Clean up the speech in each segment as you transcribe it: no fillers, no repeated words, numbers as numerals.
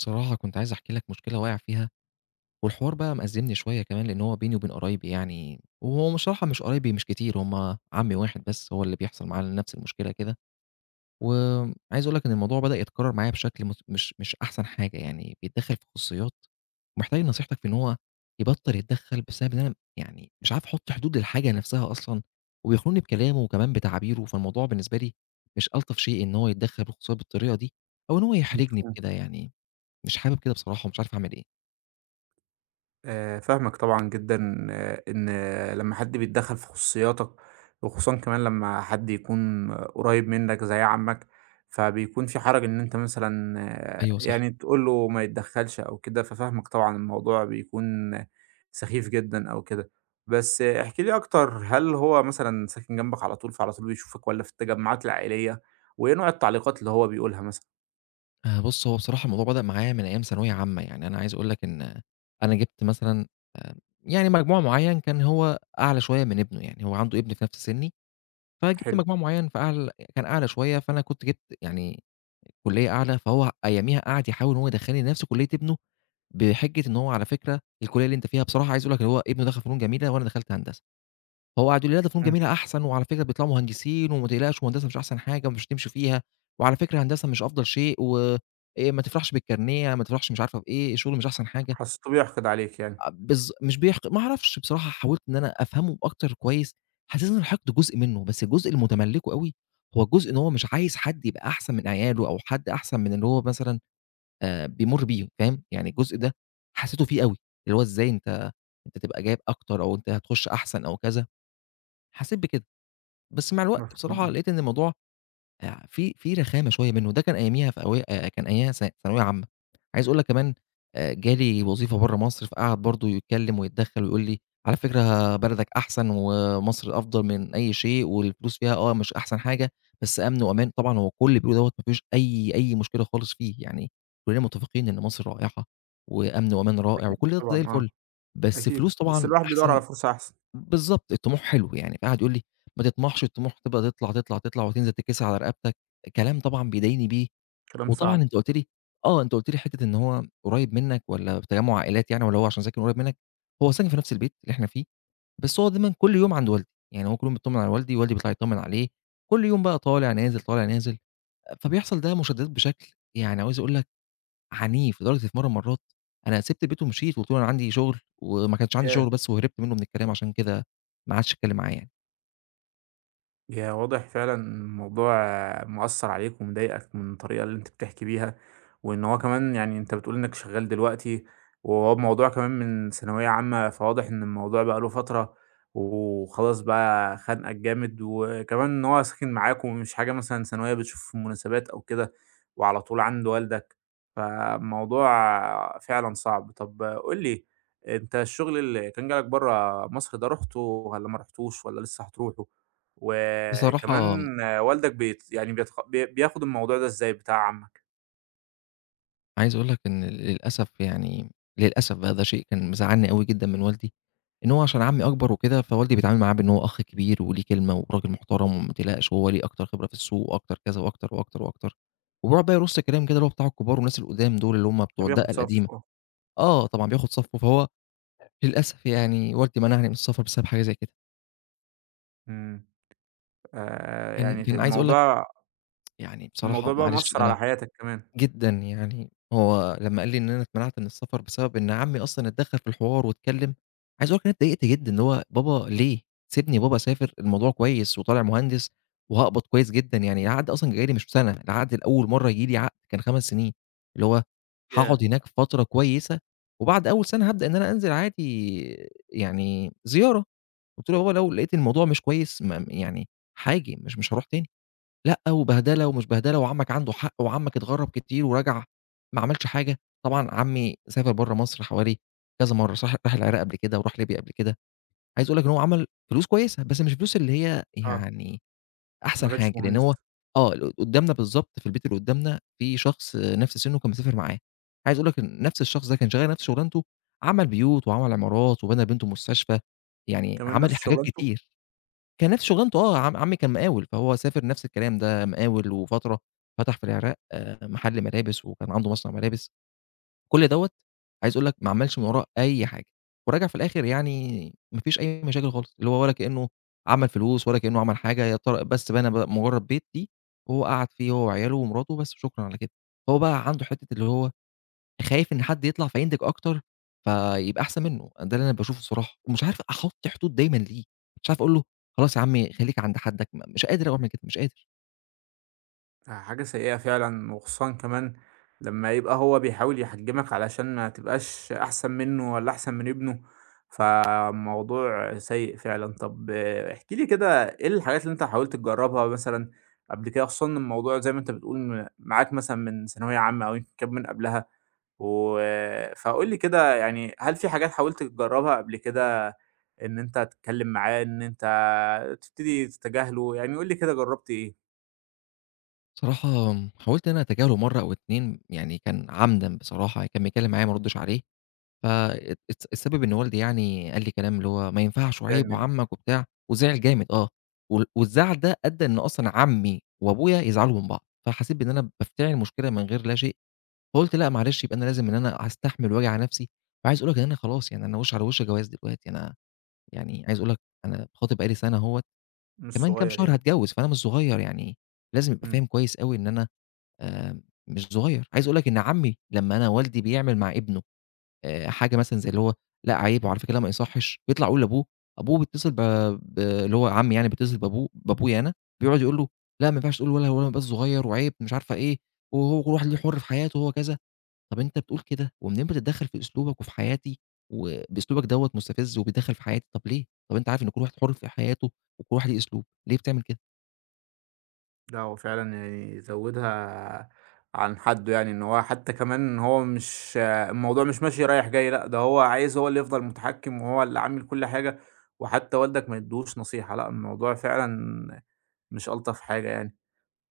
بصراحة كنت عايز أحكي لك مشكلة واقع فيها، والحوار بقى مأزّمني شوية كمان لإن هو بيني وبين قرايبي يعني، وهو بصراحة مش قرايبي مش كتير، هم عمي واحد بس هو اللي بيحصل معاه نفس المشكلة كده، وعايز أقول لك إن الموضوع بدأ يتكرر معايا بشكل مت مش مش أحسن حاجة يعني، بيتدخل في خصوصيات، ومحتاج نصيحتك في إن هو يبطل يتدخل بسبب إن أنا يعني مش عارف أحط حدود للحاجة نفسها أصلًا، وبيخونني بكلامه وكمان بتعبيره، فالموضوع بالنسبة لي مش ألطف شيء إن هو يتدخل في الخصوصيات بالطريقة دي، أو إن هو يحرجني مفهوم. بكده يعني. مش حابب كده بصراحة ومش عارف أعمل إيه. فاهمك طبعًا جدًا إن لمّا حد بيتدخّل في خصوصياتك، وخصوصًا كمان لمّا حد يكون قريب منّك زي عمّك، فبيكون في حرج إن أنت مثلًا أيوه صح. يعني تقول له ما يتدخّلش أو كده، ففاهمك طبعًا الموضوع بيكون سخيف جدًا أو كده. بس احكِ لي أكتر، هل هو مثلًا ساكن جنبك على طول، فعلى طول بيشوفك والّا في التجمعات العائلية، وإيه نوع التعليقات اللي هو بيقولها مثلًا؟ بُص، هو بصراحة الموضوع بدأ معايا من أيام ثانوية عامة، يعني أنا عايز أقول لك إن أنا جِبت مثلًا آآ يعني مجموع معيّن كان هو أعلى شوية من ابنه، يعني هو عنده ابن في نفس سِنّي، فجِبت حلو، مجموع معيّن فأعل كان أعلى شوية، فأنا كنت جِبت يعني كُلّية أعلى، فهو أياميها قعد يحاول إن هو يدخّلني نفس كُلّية ابنه بحِجّة إن هو على فكرة الكُلّية اللي أنت فيها بصراحة عايز أقول لك اللي هو ابنه دخل فنون جميلة وأنا دخلت هندسة. هو قعدوا يقولوا لي: "لأ، ده فنون إمم، جميلة أحسن، وعلى فكرة بيطلعوا مهندسين وما تقلقش وهندسة مش أحسن حاجة ومش هتمشي فيها، وعلى فكرة هندسة مش أفضل شيء و ما تفرحش بالكارنيه، ما تفرحش مش عارفة بإيه، الشغل مش أحسن حاجة." حسّيته بيحقد عليك يعني، أ بالض مش بيحق ما أعرفش بصراحة حاولت إن أنا أفهمه أكتر كويس، حسيت إن الحقد جزء منه، بس الجزء اللي متملّكه أوي هو الجزء إن هو مش عايز حد يبقى أحسن من عياله أو حد أحسن من اللي هو مثلًا بيمُر بيه، فاهم؟ يعني الجزء ده حسيته فيه أوي، اللي هو إزاي أنت تبقى جايب أكتر أو أنت هتخش أحسن أو كذا، حسيت بكده. بس مع الوقت بصراحة مفهوم، لقيت إن الموضوع في رخامة شوية منّه، ده كان أياميها في أوي كان أياميها ثانوية عامة. عايز أقول لك كمان جالي وظيفة برّه مصر، فقعد برضه يتكلّم ويتدخّل ويقول لي: "على فكرة بلدك أحسن ومصر أفضل من أي شيء والفلوس فيها آه مش أحسن حاجة، بس أمن وأمان." طبعًا هو كل اللي بيقوله دوّة ما فيهوش أي مشكلة خالص فيه، يعني كُلّنا متفقين إن مصر رائعة وأمن وأمان رائع أكيد وكل ده زي طبعًا، آه. الفُل، بس أكيد، فلوس بس طبعًا الواحد بيدوّر أحسن على فرصة أحسن، بالضبط، الطموح حلو يعني، فقعد يقول لي: "ما تطمحش الطموح تبقى تطلع، تطلع، تطلع وتنزل تتكِسِر على رقبتك." كلام طبعًا بيضايقني بيه، كلام وطبعًا صعب. أنت قُلت لي آه، أنت قُلت لي حتّة إن هو قريّب منّك والّا في تجمُّع عائلات يعني والّا هو عشان ساكن قريّب منّك، هو ساكن في نفس البيت اللي إحنا فيه، بس هو دايمًا كل يوم عند والدي، يعني هو كل يوم بيتطمّن على والدي، والدي بيطلع يتطمّن عليه، كل يوم بقى طالع، نازل، طالع، نازل، فبيحصل ده مشادّات بشكل يعني عاوز أقول لك عنيف، لدرجة في مرّة من المرّات أنا سِبت البيت ومشيت، وقُلت له: "أنا عندي شُغل وما كانش عندي ياه! شُغل بس وهربت منّه من الكلام عشان كده ما عادش اتكلّم معايا يعني." يا واضح فعلًا الموضوع مأثّر عليك ومضايقك من الطريقة اللي أنت بتحكي بيها، وإن هو كمان يعني أنت بتقول إنك شغّال دلوقتي، وهو الموضوع كمان من ثانوية عامة، فواضح إن الموضوع بقى له فترة، وخلاص بقى خانقك جامد، وكمان إن هو ساكن معاك ومش حاجة مثلًا ثانوية بتشوفه في المناسبات أو كده، وعلى طول عند والدك، فالموضوع فعلًا صعب. طب قُل لي، أنت الشغل اللي كان جالك برّه مصر ده رُحته والّا ما رُحتوش والّا لسه هتروحه؟ وكمان بصراحة والدك بيت يعني بيتخ بي بياخد الموضوع ده إزاي بتاع عمك؟ عايز أقول لك إن للأسف يعني للأسف بقى ده شيء كان مزعّلني أوي جدًا من والدي، إن هو عشان عمي أكبر وكده، فوالدي بيتعامل معاه بإن هو أخ كبير وليه كلمة وراجل محترم وما تقلقش وهو ليه أكتر خبرة في السوق وأكتر كذا وأكتر، وأكتر، وأكتر. وبيقعد بقى يرُص كلام كده اللي هو بتاع الكبار والناس القُدام دول اللي هم بتوع فبياخد الدقّة القديمة. صفّه، آه، طبعًا بياخُد صَفّه، فهو للأسف يعني والدي منعني من السفر بسبب حاجة زي كده. إمم، كان يعني في كان عايز أقول لك الموضوع يعني بصراحة الموضوع بقى معلش مأثّر أنا على حياتك كمان، جدًا يعني هو لمّا قال لي إن أنا اتمنعت من السفر بسبب إن عمي أصلًا اتدخّل في الحوار واتكلّم، عايز أقول لك أنا اتضايقت جدًا، اللي هو بابا ليه؟ سيبني بابا أسافر الموضوع كويس وطالع مهندس وهاقبض كويس جدًا، يعني العقد أصلًا جاي لي مش سنة، العقد لأول مرّة ييجي لي عقد كان 5 سنين، اللي هو هاقعد ياه! هناك فترة كويسة وبعد أول سنة هابدأ إن أنا أنزل عادي يعني زيارة، قُلت له: "يا بابا لو لقيت الموضوع مش كويس ما يعني هاجي مش هاروح تاني." لأ، وبهدلة ومش بهدلة وعمك عنده حق، وعمك اتغرّب كتير ورجع ما عملش حاجة، طبعًا عمي سافر برّه مصر حوالي كذا مرّة، صح راح العراق قبل كده وراح ليبيا قبل كده، عايز أقول لك إن هو عمل فلوس كويسة، بس مش الفلوس اللي هي آه، يعني ما أحسن حاجة، كانش لإن مهندس، هو آه، قدّامنا بالضبط في البيت اللي قدّامنا في شخص نفْس سِنُّه كان مسافر معاه، عايز أقول لك إن نفْس الشخص ده كان شغّال نفْس شغلانته، عمل بيوت وعمل عمارات وبنى لبنته مستشفى، يعني كمان نفس عمل حاجات شغلانته؟ كتير. كان نفس شغلانته آه، عمي كان مقاول، فهو سافر نفس الكلام، ده مقاول وفترة فتح في العراق، محل ملابس وكان عنده مصنع ملابس، كل دوّة عايز أقول لك ما عملش من وراه أي حاجة، ورجع في الآخر يعني ما فيش أي مشاكل خالص، اللي هو ولا كأنه عمل فلوس ولا كأنه عمل حاجة، يا ترى بس بنى مجرد بيت ليه، وهو قعد فيه هو وعياله ومراته بس، شكرًا على كده، هو بقى عنده حتة اللي هو خايف إن حد يطلع فينتج أكتر، فيبقى أحسن منّه، ده اللي أنا باشوفه الصراحة، ومش عارف أحُط حدود دايمًا ليه، مش عارف أقول له خلاص يا عمي خلّيك عند حدّك، مش قادر أعمل كده، مش قادر. آه، حاجة سيئة فعلًا، وخصوصًا كمان لمّا يبقى هو بيحاول يحجمك علشان ما تبقاش أحسن منه والّا أحسن من ابنه، فموضوع سيء فعلًا. طب احكِ لي كده إيه الحاجات اللي أنت حاولت تجربها مثلًا قبل كده، خصوصًا إن الموضوع زي ما أنت بتقول معاك مثلًا من ثانوية عامة أو يمكن كان من قبلها، و فقُل لي كده يعني هل في حاجات حاولت تجربها قبل كده إن أنت تتكلم معاه، إن أنت تبتدي تتجاهله، يعني قُل لي كده جربت إيه؟ بصراحة حاولت إن أنا أتجاهله مرّة أو 2 يعني كان عمدًا بصراحة، كان بيتكلّم معايا ما أردّش عليه، ف الت الس السبب إن والدي يعني قال لي كلام اللي هو "ما ينفعش فعلا وعيب منه؟ وعمّك" وبتاع، وزعل جامد آه، والزعل ده أدّى إن أصلًا عمّي وأبويا يزعلوا من بعض، فحسيت بإن أنا بافتعل مشكلة من غير لا شيء. فقُلت لأ معلش يبقى أنا لازم إن أنا هاستحمل وآجي على نفسي، وعايز أقول لك إن أنا خلاص يعني أنا وِش على وِش جواز دلوقتي، أنا يعني عايز أقول لك أنا خاطب بقى لي سنة أهوّة، مش كمان كام صغير شهر يعني، هاتجوّز، فأنا مش صغيّر يعني لازم أبقى إمم، فاهم كويس أوي إن أنا آآ مش صغيّر، عايز أقول لك إن عمي لمّا أنا والدي بيعمل مع ابنه حاجة مثلًا زي اللي هو لأ عيب وعلى فكرة ده ما يصحّش، بيطلع يقول لأبوه، أبوه بيتصل ب اللي هو عمي يعني بيتصل بأبوه بأبويا أنا، بيقعد يقول له: "لأ ما ينفعش تقول ولا ما يبقاش صغيّر وعيب" مش عارفة إيه، وهو كل واحد ليه حُر في حياته وهو كذا. طب أنت بتقول كده ومنين بتتدخّل في أسلوبك وفي حياتي وبأسلوبك دوّة مستفز وبيتدخّل في حياتي، طب ليه؟ طب أنت عارف إن كل واحد حُر في حياته وكل واحد ليه أسلوب، ليه بتعمل كده؟ لأ هو فعلًا يعني زوّدها عن حدُّه يعني، إن هو حتى كمان هو مش الموضوع مش ماشي رايح جاي لأ، ده هو عايز هو اللي يفضل متحكّم وهو اللي عامل كل حاجة، وحتى والدك ما يدّوش نصيحة، لأ الموضوع فعلًا مش ألطف حاجة يعني.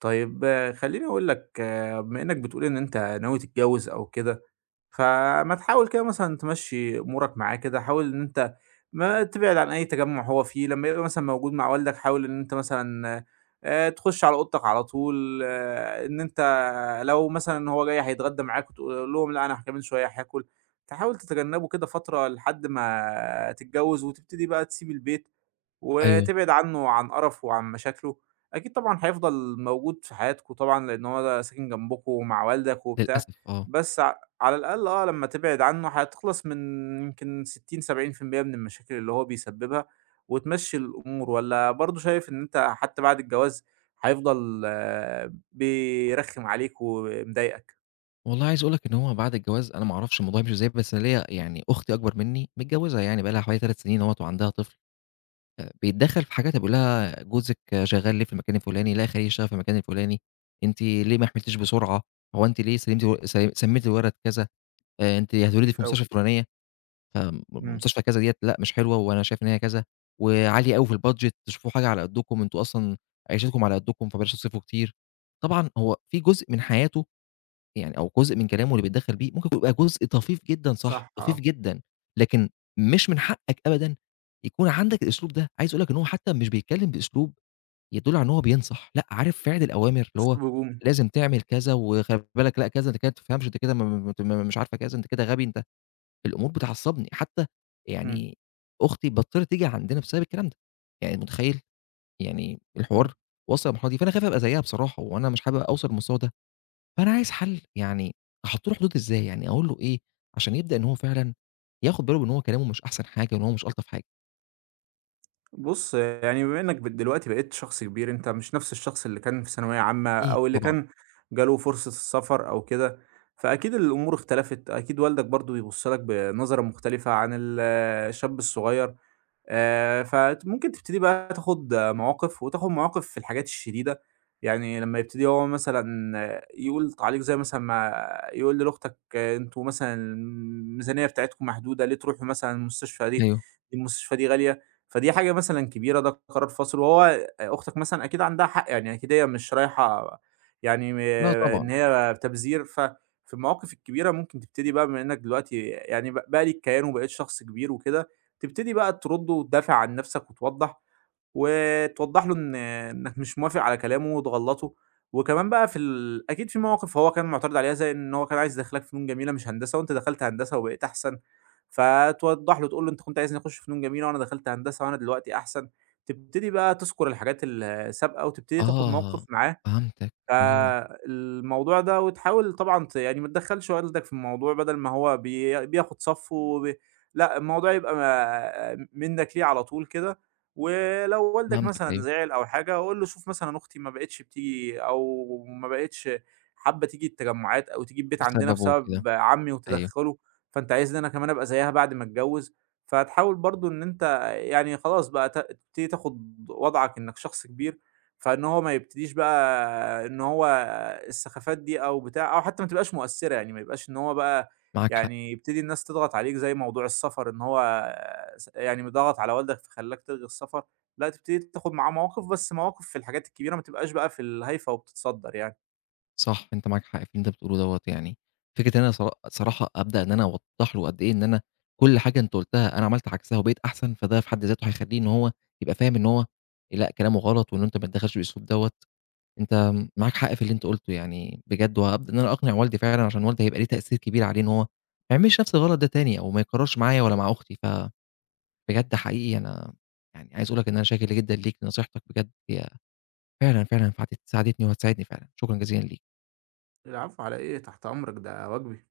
طيب خلّيني أقول لك بما إنّك بتقول إن أنت ناوي تتجوّز أو كده فما تحاول كده مثلًا تمشّي أمورك معاه كده، حاول إن أنت ما تبعد عن أي تجمُّع هو فيه، لمّا يبقى مثلًا موجود مع والدك حاول إن أنت مثلًا تخُش على أوضتك على طول، إن أنت لو مثلًا هو جاي هيتغدّى معاك وتقول لهم لأ أنا كمان شوية هاكل، تحاول تتجنّبه كده فترة لحد ما تتجوّز وتبتدي بقى تسيب البيت. أيوه، وتبعد عنّه وعن قرفه وعن مشاكله، أكيد طبعًا هيفضل موجود في حياتكم طبعًا لإن هو ده ساكن جنبكم ومع والدك وبتاع، للأسف آه. بس على الأقل لمّا تبعد عنّه هتخلص من يمكن 60، 70% من المشاكل اللي هو بيسببها وتمشّي الأمور والّا برضه شايف إن أنت حتّى بعد الجواز هيفضل بيرخّم عليك ومضايقك؟ والله عايز أقول لك إن هو بعد الجواز أنا ما أعرفش الموضوع هيمشي إزاي، بس أنا ليّا يعني أختي أكبر منّي متجوّزة يعني بقى لها حوالي 3 سنين أهوّة وعندها طفل، بيتدخّل في حاجات بيقول لها: "جوزِك شغّال ليه في المكان الفُلاني؟ لأ خليه يشتغل في المكان الفُلاني، أنتِ ليه ما حملتيش بسرعة، هو أنتِ ليه سلمتِ و سمّيتِ الولد كذا، أنتِ هتولدي في خايف أوي. المستشفى الفُلانية." إمم، فمستشفى كذا ديّة لأ مش حلوة وأنا شايف إن هي كذا، وعالية أوي في البادجت شوفوا حاجة على قدّكم أنتم أصلًا عيشتكم على قدّكم فبلاش تصرفوا كتير. طبعًا هو في جزء من حياته يعني أو جزء من كلامه اللي بيتدخّل بيه ممكن يبقى جزء طفيف جدًا صح، صح طفيف آه، جدًا، لكن مش من حقك أبدًا يكون عندك الأسلوب ده، عايز أقول لك إن هو حتى مش بيتكلم بأسلوب يدل على إن هو بينصح، لأ عارف فعل الأوامر اللي هو أسلوب هجومي. لازم تعمل كذا وخلي بالك لأ كذا أنت كده ما تفهمش أنت كده م م م مش عارفة كذا أنت كده غبي أنت الأمور بتعصّبني، حتى إمم، يعني أختي بطّلت تيجي عندنا بسبب الكلام ده، يعني متخيّل؟ يعني إمم. الحوار واصل للمرحلة دي، فأنا خايف أبقى زيّها بصراحة وأنا مش حابب أوصل للمستوى ده، فأنا عايز حَل، يعني أحُط له حدود إزاي، يعني أقول له إيه عشان يبدأ إن هو فعلًا ياخُد باله بإن هو كلامه مش أحسن حاجة وإن هو مش ألطف حاجة؟ بُص، يعني بما إنّك دلوقتي بقيت شخص كبير، أنت مش نفْس الشخص اللي كان في ثانوية عامة أكيد أو اللي طبعًا، كان جاله فرصة السفر أو كده، فأكيد الأمور اختلفت، أكيد والدك برضه بيبُص لك بنظرة مختلفة عن الشاب الصغير. فممكن تبتدي بقى تاخد مواقف، وتاخد مواقف في الحاجات الشديدة، يعني لمّا يبتدي هو مثلًا يقول تعليق زي مثلًا ما يقول لأختك أنتم مثلًا الميزانية بتاعتكم محدودة، ليه تروحوا مثلًا المستشفى دي، أيوه، المستشفى دي غالية، فدي حاجة مثلًا كبيرة، ده قرار فاصل، وهو أختك مثلًا أكيد عندها حق يعني، أكيد هي مش رايحة يعني لأ طبعًا، إن هي تبذير، ففي المواقف الكبيرة ممكن تبتدي بقى بما إنك دلوقتي يعني بقى ليك كيان وبقيت شخص كبير وكده، تبتدي بقى ترُد وتدافع عن نَفْسك وتوضّح، وتوضّح له إن إنّك مش موافق على كلامه وتغلّطه، وكمان بقى في أكيد في مواقف هو كان معترض عليها زي إن هو كان عايز يدخّلك فنون جميلة مش هندسة وأنت دخلت هندسة وبقيت أحسن، فتوضّح له تقول له: "أنت كنت عايزني أخُش فنون جميلة وأنا دخلت هندسة وأنا دلوقتي أحسن." تبتدي بقى تذكر الحاجات السابقة وتبتدي تاخُد آه، موقِف معاه فهمتك، أيوه، فالموضوع ده وتحاول طبعًا يعني ما تدخّلش والدك في الموضوع بدل ما هو بياخد صَفّه لأ، الموضوع يبقى منّك ليه على طول كده، ولو والدك فهمتك مثلًا أيوه، زعل أو حاجة قُل له شوف مثلًا أختي ما بقِتش بتيجي أو ما بقِتش حابّة تيجي التجمُّعات أو تيجي البيت عندنا بسببه وكده، بسبب عمي أيوه، وتدخُّله، فأنت عايزني أنا كمان أبقى زيّها بعد ما أتجوّز، فتحاول برضه إن أنت يعني خلاص بقى تبتدي تاخُد وضعك إنّك شخص كبير، فإن هو ما يبتديش بقى إن هو السخافات دي أو بتاع أو حتى ما تبقاش مؤثّرة، يعني ما يبقاش إن هو بقى معاك حق. يعني يبتدي الناس تضغط عليك زي موضوع السفر إن هو يعني ضغط على والدك فخلّاك تلغي السفر، لأ تبتدي تاخد معاه مواقف، بس مواقف في الحاجات الكبيرة ما تبقاش بقى في الهايفة وبتتصدّر يعني. صح، أنت معاك حق في اللي أنت بتقوله دوّة يعني. فكرة إن أنا صراحة أبدأ إن أنا أوضّح له قد إيه إن أنا كل حاجة أنت قُلتها أنا عملت عكسها وبقيت أحسن، فده في حد ذاته هيخلّيه إن هو يبقى فاهم إن هو لأ، كلامه غلط وإن أنت ما تتدخّلش بالأسلوب دوّة. أنت معاك حق في اللي أنت قُلته يعني بجد، وهابدأ إن أنا أقنع والدي فعلًا عشان والدي هيبقى ليه تأثير كبير عليه إن هو ما يعملش نفس الغلط ده تاني أو ما يكررش معايا ولا مع أختي. فبجد حقيقي أنا يعني عايز أقول لك إن أنا شاكر جدًا ليك لنصيحتك بجد، هي فعلًا، فعلًا فعدت ساعدتني وهتساعدني فعلًا. شكرًا جزيلًا ليك. العفو على إيه، تحت أمرك، ده واجبي.